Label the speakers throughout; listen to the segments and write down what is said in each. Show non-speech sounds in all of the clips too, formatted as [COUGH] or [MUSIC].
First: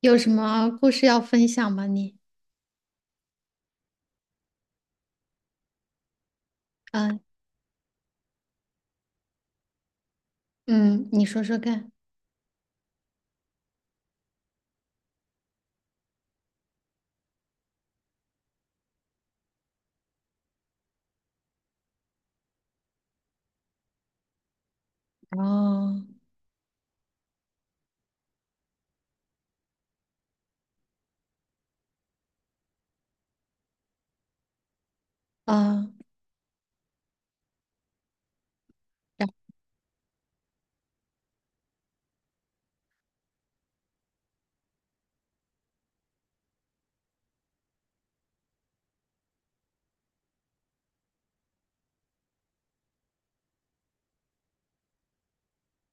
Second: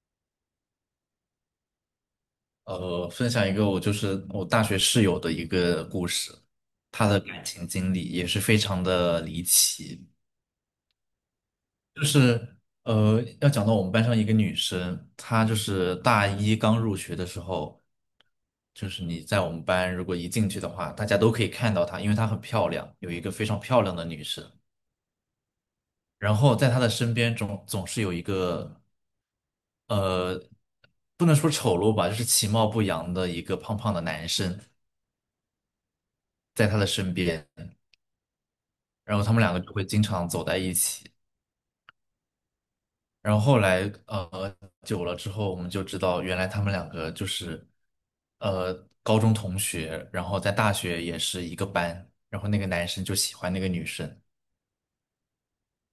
Speaker 1: 有什么故事要分享吗？你，
Speaker 2: 分享一个我就是我大学室友的一个故事，她的
Speaker 1: 嗯
Speaker 2: 感情经历也是非常的离奇。
Speaker 1: 嗯，你说说看。
Speaker 2: 就是要讲到我们班上一个女生，她就是大一刚入学的时候，就是你在我们班如果一进去的话，大家都可以看到她，因为她很漂亮，有一个非常漂亮的女生。
Speaker 1: 哦，
Speaker 2: 然后在她的身边总是有一个呃，不能说丑陋吧，就是其貌不扬的一个胖胖的男生
Speaker 1: 嗯，
Speaker 2: 在她的身边。然后他们
Speaker 1: 然
Speaker 2: 两个就会经常走在一起。然后后来呃久了之后，我们就知道原来他们两个就是呃高中同学，然后在大学也是一个班，然后那个男生就喜欢那个女生，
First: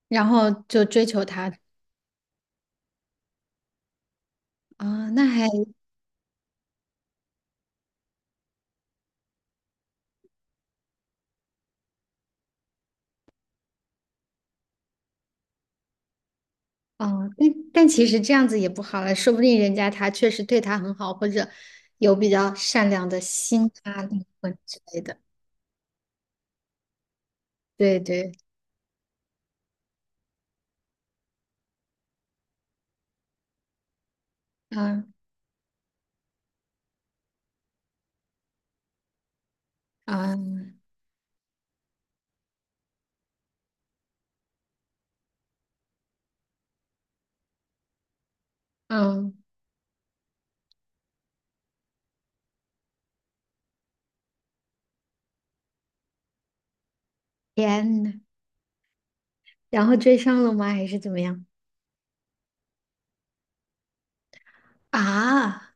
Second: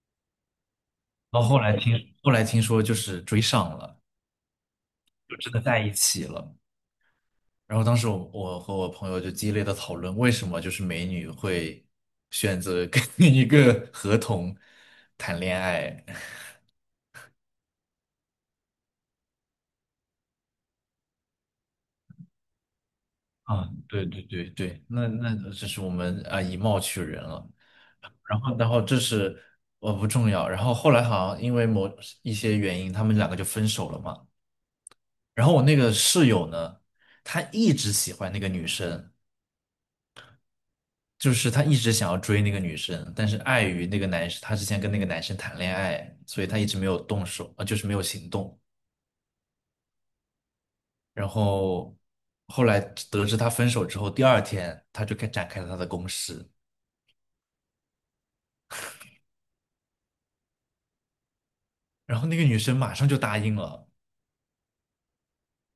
Speaker 1: 然后就追求
Speaker 2: 然后
Speaker 1: 他。
Speaker 2: 后来听说就是追上了，
Speaker 1: 啊，那
Speaker 2: 就
Speaker 1: 还
Speaker 2: 真的在一起了。然后当时我和我朋友就激烈的讨论，为什么就是美女会选择跟 [LAUGHS] 一个合同谈恋爱？
Speaker 1: 哦，但其实这样子也不好了，说不定人家他确实对他很好，或者有比较善良的心
Speaker 2: 啊，
Speaker 1: 啊、
Speaker 2: 对对
Speaker 1: 灵
Speaker 2: 对
Speaker 1: 魂之
Speaker 2: 对，
Speaker 1: 类
Speaker 2: 那
Speaker 1: 的。
Speaker 2: 那这是我们啊以貌取人了。
Speaker 1: 对对，
Speaker 2: 然后这是不重要。然后后来好像因为某一些原因，他们两个就分手了嘛。
Speaker 1: 嗯
Speaker 2: 然后我那个室友呢，他一直喜欢那个女生，
Speaker 1: 嗯
Speaker 2: 就是他一直想要追那个女生，但是碍于那个男生，他之前跟那个男生谈恋爱，所以他一直没有动手，啊，就是没有行动。
Speaker 1: 嗯，
Speaker 2: 然后后来得知他分手之后，第二天他就开展开了他的攻势，
Speaker 1: 天呐，然后追上了吗？还是怎么样？
Speaker 2: 然后那个女生马上就答应了。
Speaker 1: 啊，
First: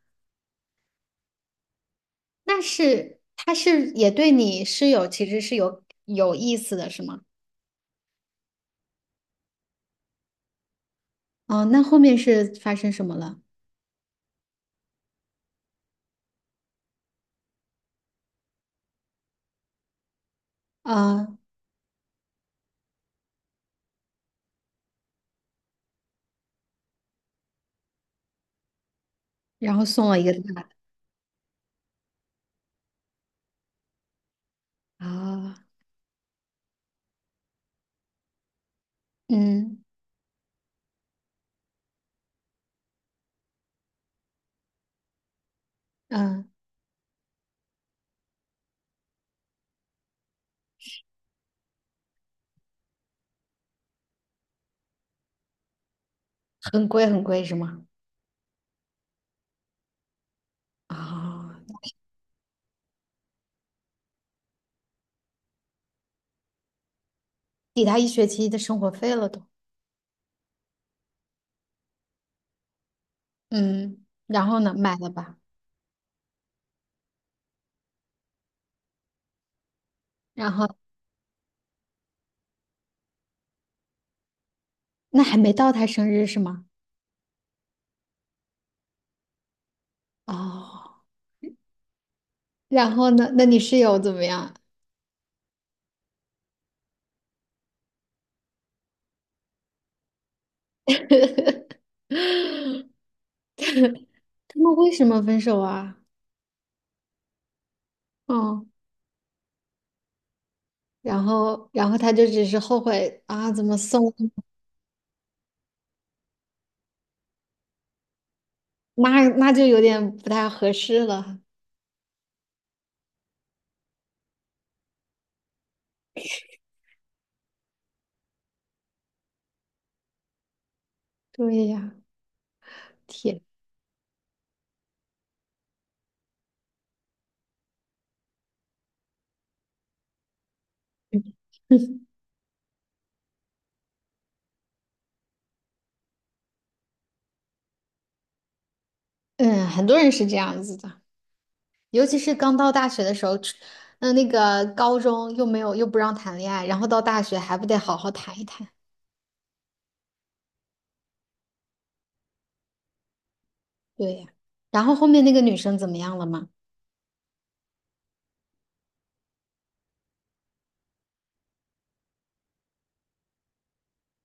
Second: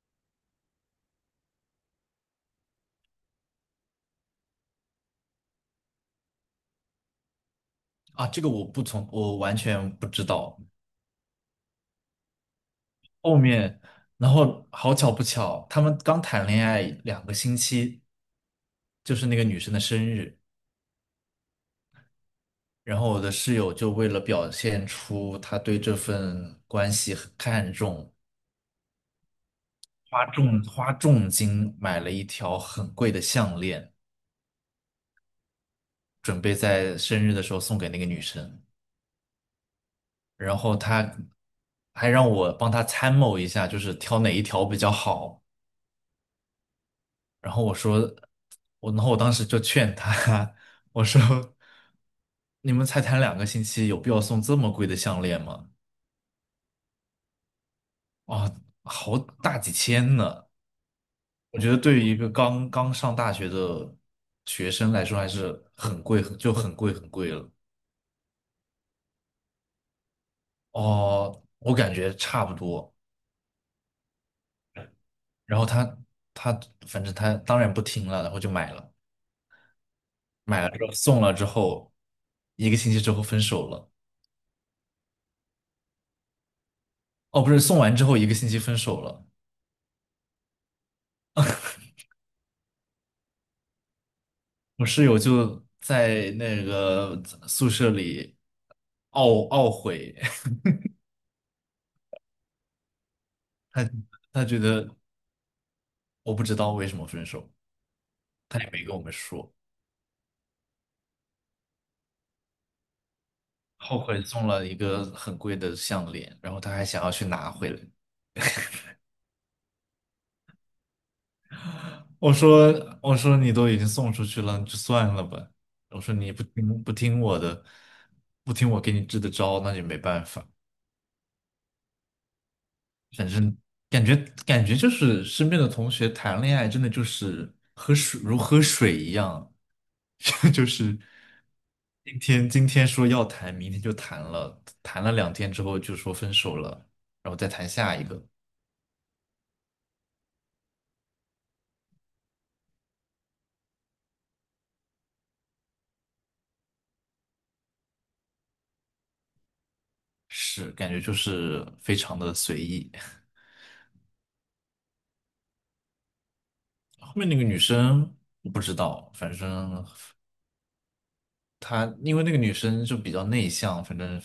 Speaker 1: 那是他是也对你是其实是有意思的，是吗？
Speaker 2: 啊，这个我不从，我完全不知道。
Speaker 1: 哦，那后面是发生什么
Speaker 2: 后
Speaker 1: 了？
Speaker 2: 面，然后好巧不巧，他们刚谈恋爱两个星期，就是那个女生的生日，
Speaker 1: 啊，
Speaker 2: 然后我的室友就为了表现出他对这份关系很看重，
Speaker 1: 然后送了一个大
Speaker 2: 花重金买了一条很贵的项链，
Speaker 1: 的啊，
Speaker 2: 准备在生日的时候送给那个女生。
Speaker 1: 嗯
Speaker 2: 然后他还让我帮他参谋一下，就是挑哪一条比较好。
Speaker 1: 嗯，
Speaker 2: 然后我说，然后我当时就劝他，[LAUGHS] 我说，你们才谈两个星期，有必要送这么贵的项链吗？
Speaker 1: 很贵很贵是吗？
Speaker 2: 啊，好大几千呢！
Speaker 1: 啊，
Speaker 2: 我觉得对于一个刚刚上大学的学生来说，还是很贵，很贵了。
Speaker 1: 抵他一学期的生活费了都。
Speaker 2: 哦，我感觉差不多。
Speaker 1: 嗯，然后呢，买了吧？
Speaker 2: 然后他反正他当然不听了，然后就买了，
Speaker 1: 然
Speaker 2: 买
Speaker 1: 后
Speaker 2: 了之后送了之后，一个星期之后分手了。
Speaker 1: 那还没到他生日是吗？
Speaker 2: 哦，不是，送完之后一个星期分手了。
Speaker 1: 哦，然后呢？那你室友怎么样？
Speaker 2: 我室友就在那个宿舍里懊悔，[LAUGHS] 他他
Speaker 1: 他
Speaker 2: 觉
Speaker 1: 们为
Speaker 2: 得
Speaker 1: 什么分手啊？
Speaker 2: 我不知道为什么分手，他
Speaker 1: 哦，
Speaker 2: 也没跟我们说，
Speaker 1: 然后他就只是后悔啊，怎么
Speaker 2: 后
Speaker 1: 送？
Speaker 2: 悔送了一个很贵的项链，然后他还想要去拿回来。
Speaker 1: 那就有点不太合适了。
Speaker 2: 我说你都已经送出去了，你就算了吧。我说你不听我的，不听我给你支的招，那也没办法。
Speaker 1: 对呀，天。
Speaker 2: 嗯，感觉感觉就是身边的同学谈恋爱，真的就是喝水一样，[LAUGHS] 就是
Speaker 1: [LAUGHS]
Speaker 2: 今天说要谈，明天就谈了，谈了两天之后就说分手了，然后再谈下一个，
Speaker 1: 嗯，很多人是这样子的，尤其是刚到大学的时候，出嗯，那个高中又没有又不让谈恋爱，然后到大学还不得好好谈一谈？
Speaker 2: 是感觉就是非常的随意。
Speaker 1: 对呀。然后后面那个女生怎么样了吗？
Speaker 2: 后面那个女生我不知道，反正她因为那个女生就比较内向，反正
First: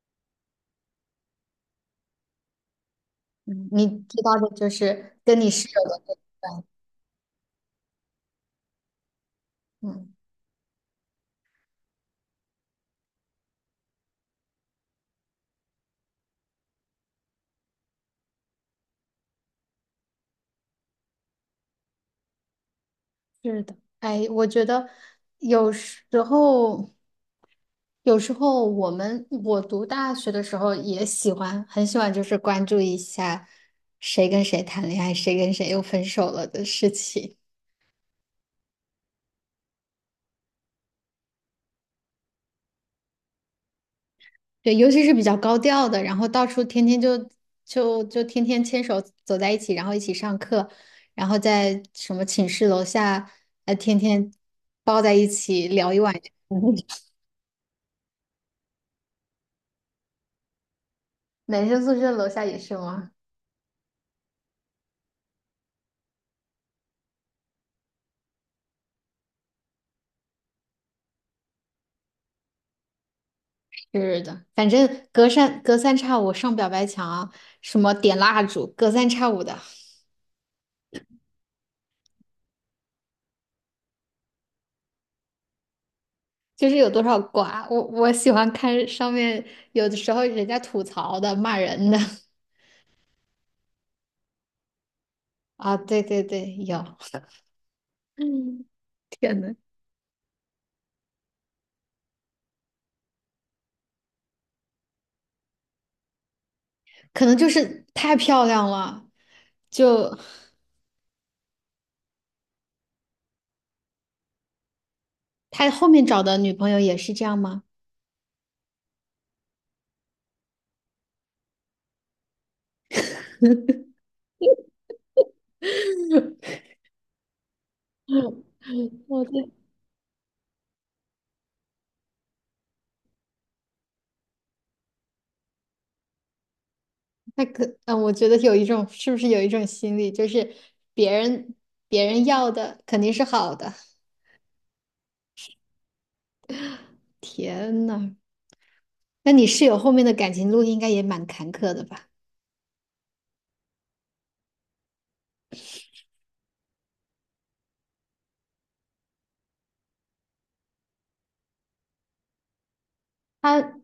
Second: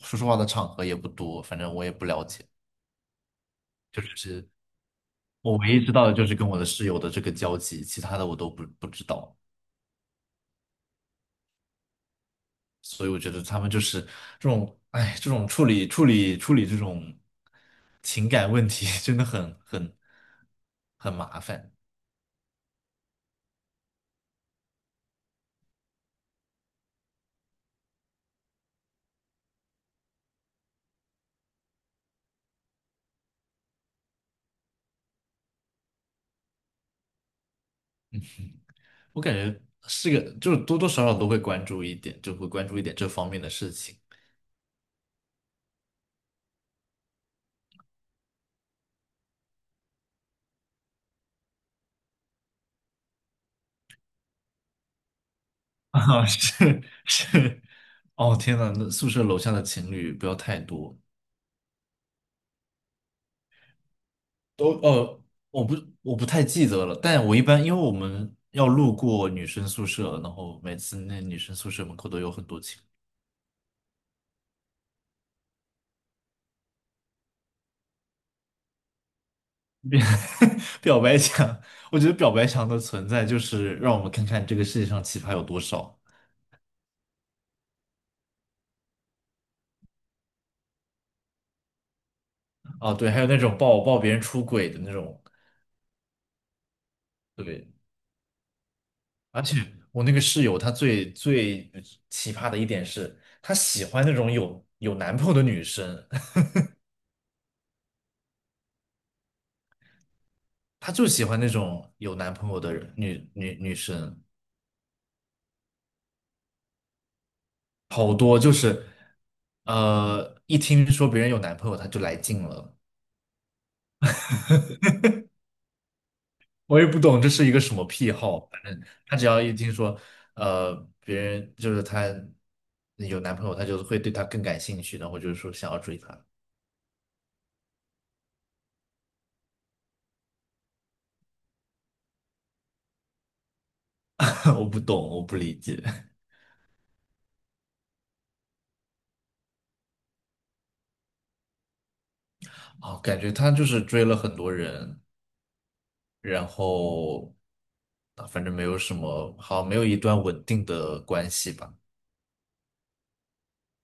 Speaker 2: 说实话的场合也不多，反正我也不了解。
Speaker 1: 嗯，你知道的就是跟你
Speaker 2: 我
Speaker 1: 室
Speaker 2: 唯
Speaker 1: 友
Speaker 2: 一知道的
Speaker 1: 的
Speaker 2: 就是跟我的室友的这个交集，其他的我都不知道，
Speaker 1: 那嗯，
Speaker 2: 所以我觉得他们就是这种，哎，这种处理这种情感问题，[LAUGHS] 真的很很麻烦。
Speaker 1: 是的。哎，我觉得有时候，有时候我读大学的时候也喜欢，很喜欢，就是关注一下谁跟谁谈恋爱，谁跟谁又分手了的事情。
Speaker 2: 我感觉是个，就是多多少少都会关注一点，就会关注一点这方面的事情。
Speaker 1: 对，尤其是比较高调的，然后到处天天就天天牵手走在一起，然后一起上课，然后在什么寝室楼下，天天抱在一起
Speaker 2: [LAUGHS]
Speaker 1: 聊一晚上。
Speaker 2: 啊，是
Speaker 1: [LAUGHS]
Speaker 2: 是，哦天呐，那宿舍楼下的情侣不要太多。
Speaker 1: 男生宿舍楼下也是吗？
Speaker 2: 都我不我不太记得了，但我一般因为我们要路过女生宿舍，然后每次那女生宿舍门口都有很多情
Speaker 1: 是的，反正隔三差五上表白墙啊什么点蜡烛，隔三差五的，
Speaker 2: 侣[LAUGHS] 表白墙，我觉得表白墙的存在就是让我们看看这个世界上奇葩有多少
Speaker 1: 就是有多少瓜。我喜欢看上面有的时候人家吐槽的、骂人的
Speaker 2: 啊，对，还有那种抱别人出轨的那种，
Speaker 1: [LAUGHS] 啊，对，有。[LAUGHS]
Speaker 2: 对，
Speaker 1: 嗯，天
Speaker 2: 而
Speaker 1: 呐。
Speaker 2: 且我那个室友她最奇葩的一点是，她喜欢那种有男朋友的女生，
Speaker 1: 可能就是太漂亮了，就
Speaker 2: [LAUGHS] 她就喜欢那种有男朋友的人女女女生。
Speaker 1: 他后面找的女朋友也是这样吗？
Speaker 2: 好多就是，一听说别人有男朋友，他就来劲了。我也不懂这是一个什么癖好，反正
Speaker 1: [LAUGHS]
Speaker 2: 他
Speaker 1: 我
Speaker 2: 只要
Speaker 1: 对
Speaker 2: 一听说，呃，别人就是他有男朋友，他就会对他更感兴趣，然后就是说想要追他。
Speaker 1: 他 [LAUGHS] 可，嗯，我觉得有一种，是不是有一种心理，就是别人别人要的肯定是好的。
Speaker 2: [LAUGHS] 我不懂，我不理解。
Speaker 1: 天呐，那你室友后面的感情路应该也蛮坎坷的吧？
Speaker 2: 哦，感觉他就是追了很多人，然后啊，反正没有什么好，没有一段稳定的关系吧。
Speaker 1: 他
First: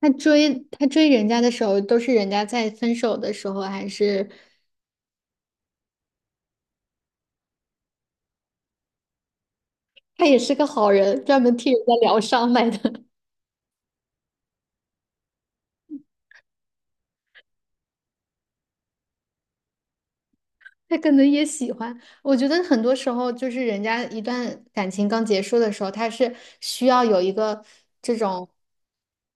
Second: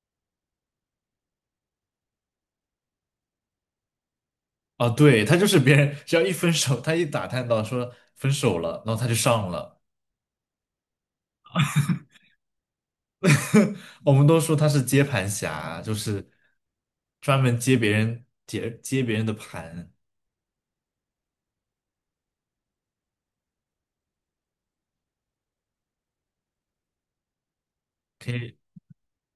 Speaker 1: 他追人家的时候，都是人家在分手的时候，还是
Speaker 2: 啊，对，他就是别人，只要一分手，他一打探到说分手了，然后他就上了。
Speaker 1: 他也是个好人，专门替人家疗伤来的？
Speaker 2: [LAUGHS] 我们都说他是接盘侠，就是专门接别人接别人的盘，
Speaker 1: 他可能也喜欢。我觉得很多时候，就是人家一段感情刚结束的时候，他是需要有一个这
Speaker 2: 可
Speaker 1: 种，
Speaker 2: 以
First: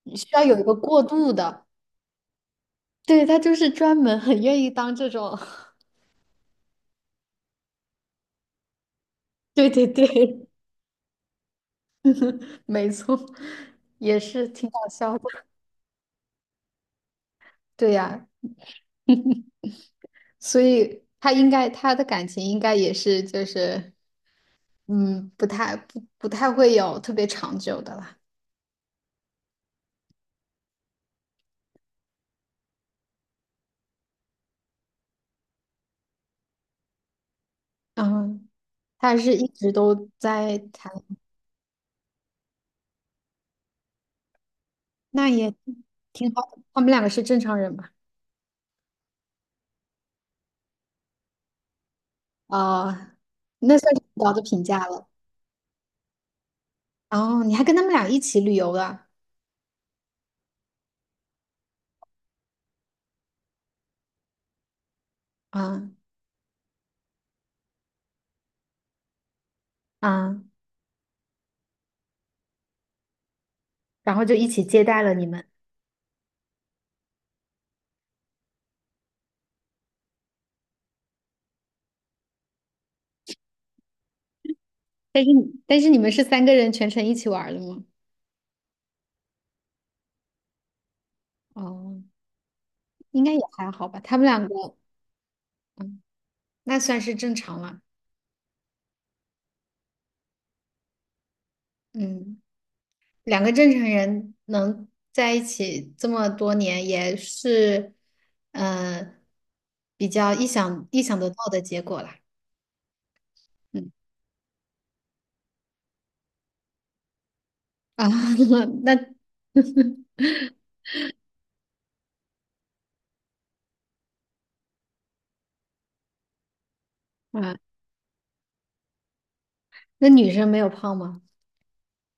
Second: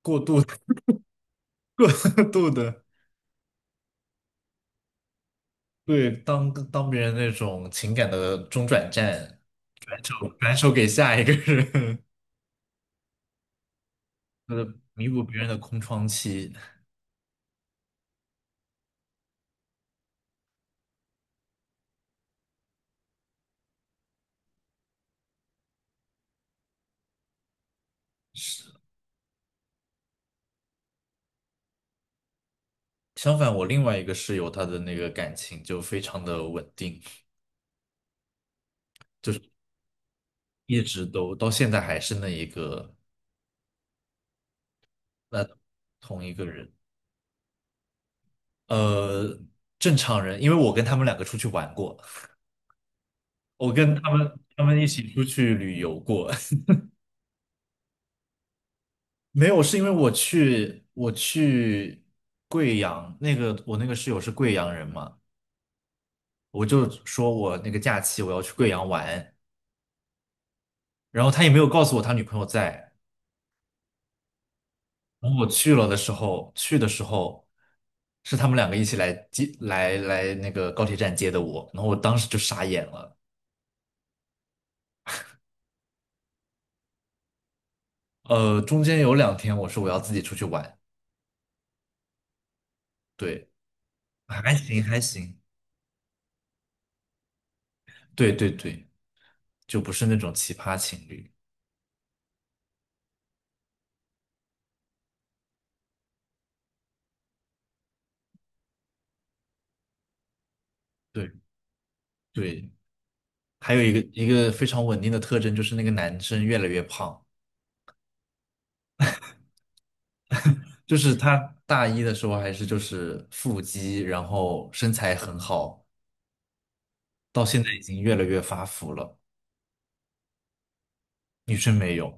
Speaker 2: 过
Speaker 1: 需
Speaker 2: 度
Speaker 1: 要有一个过渡的。
Speaker 2: [LAUGHS] 度的，
Speaker 1: 对，他就是专门很愿意当这种，
Speaker 2: 对，当别人那种情感的中转站，
Speaker 1: [LAUGHS] 对对对，
Speaker 2: 转手给下一个人，
Speaker 1: [LAUGHS] 没错，也
Speaker 2: [LAUGHS]
Speaker 1: 是
Speaker 2: 呃，
Speaker 1: 挺搞
Speaker 2: 弥
Speaker 1: 笑
Speaker 2: 补
Speaker 1: 的。
Speaker 2: 别人的空窗期。
Speaker 1: 对呀，所以他应该他的感情应该也是就是，嗯，不太会有特别长久的啦。
Speaker 2: 相反，我另外一个室友，他的那个感情就非常的稳定，
Speaker 1: 嗯，他是一直都在
Speaker 2: 一
Speaker 1: 谈。
Speaker 2: 直都到现在还是那一个。
Speaker 1: 那
Speaker 2: 那
Speaker 1: 也
Speaker 2: 同
Speaker 1: 挺
Speaker 2: 一
Speaker 1: 好
Speaker 2: 个
Speaker 1: 的，
Speaker 2: 人，
Speaker 1: 他们两个是正常人吧？
Speaker 2: 呃，正常人，因为我跟他们两个出去玩过，
Speaker 1: 啊，
Speaker 2: 我
Speaker 1: 那算
Speaker 2: 跟
Speaker 1: 是很高的评
Speaker 2: 他们
Speaker 1: 价
Speaker 2: 一
Speaker 1: 了。
Speaker 2: 起出去旅游过，
Speaker 1: 哦，你还跟他们俩一起旅游了，
Speaker 2: [LAUGHS] 没有，是因为我去贵阳，那个我那个室友是贵阳人嘛，
Speaker 1: 啊
Speaker 2: 我就说我那个假期我要去贵阳玩，
Speaker 1: 啊，
Speaker 2: 然后他也没有告诉我他女朋友在，
Speaker 1: 然后就一起接待了你
Speaker 2: 然后
Speaker 1: 们。
Speaker 2: 我去了的时候，去的时候是他们两个一起来接那个高铁站接的我，然后我当时就傻眼了。
Speaker 1: 但是你们是三个人全程一起玩儿的吗？
Speaker 2: 呃，中间有两天我说我要自己出去玩，
Speaker 1: 哦，应该也
Speaker 2: 对
Speaker 1: 还好吧，他们两个
Speaker 2: 还行，
Speaker 1: 那算是正常了。
Speaker 2: 对对对，就不是那种奇葩情侣，
Speaker 1: 嗯，两个正常人能在一起这么多年，也是，呃，比较意想得
Speaker 2: 对
Speaker 1: 到的结果啦。
Speaker 2: 对，还有
Speaker 1: 嗯
Speaker 2: 一个非常稳定的特征就是那个男生越来越胖，
Speaker 1: 啊，[LAUGHS] 那 [LAUGHS]
Speaker 2: 就是他大一的时候就是腹肌，然后身材很好，到
Speaker 1: 啊，
Speaker 2: 现在已经越来越发福了，
Speaker 1: 那女生没有胖吗？
Speaker 2: 女生没有，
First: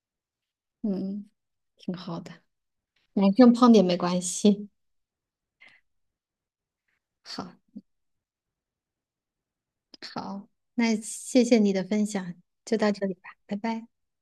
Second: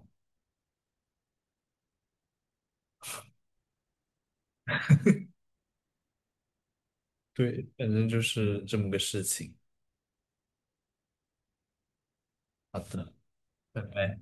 Speaker 1: 嗯，挺好的，男生胖点没关系。好，
Speaker 2: 对，反正就是这么个事情。
Speaker 1: 好，那谢谢你的分享，就
Speaker 2: 好
Speaker 1: 到这
Speaker 2: 的，
Speaker 1: 里吧，拜
Speaker 2: 拜
Speaker 1: 拜。
Speaker 2: 拜。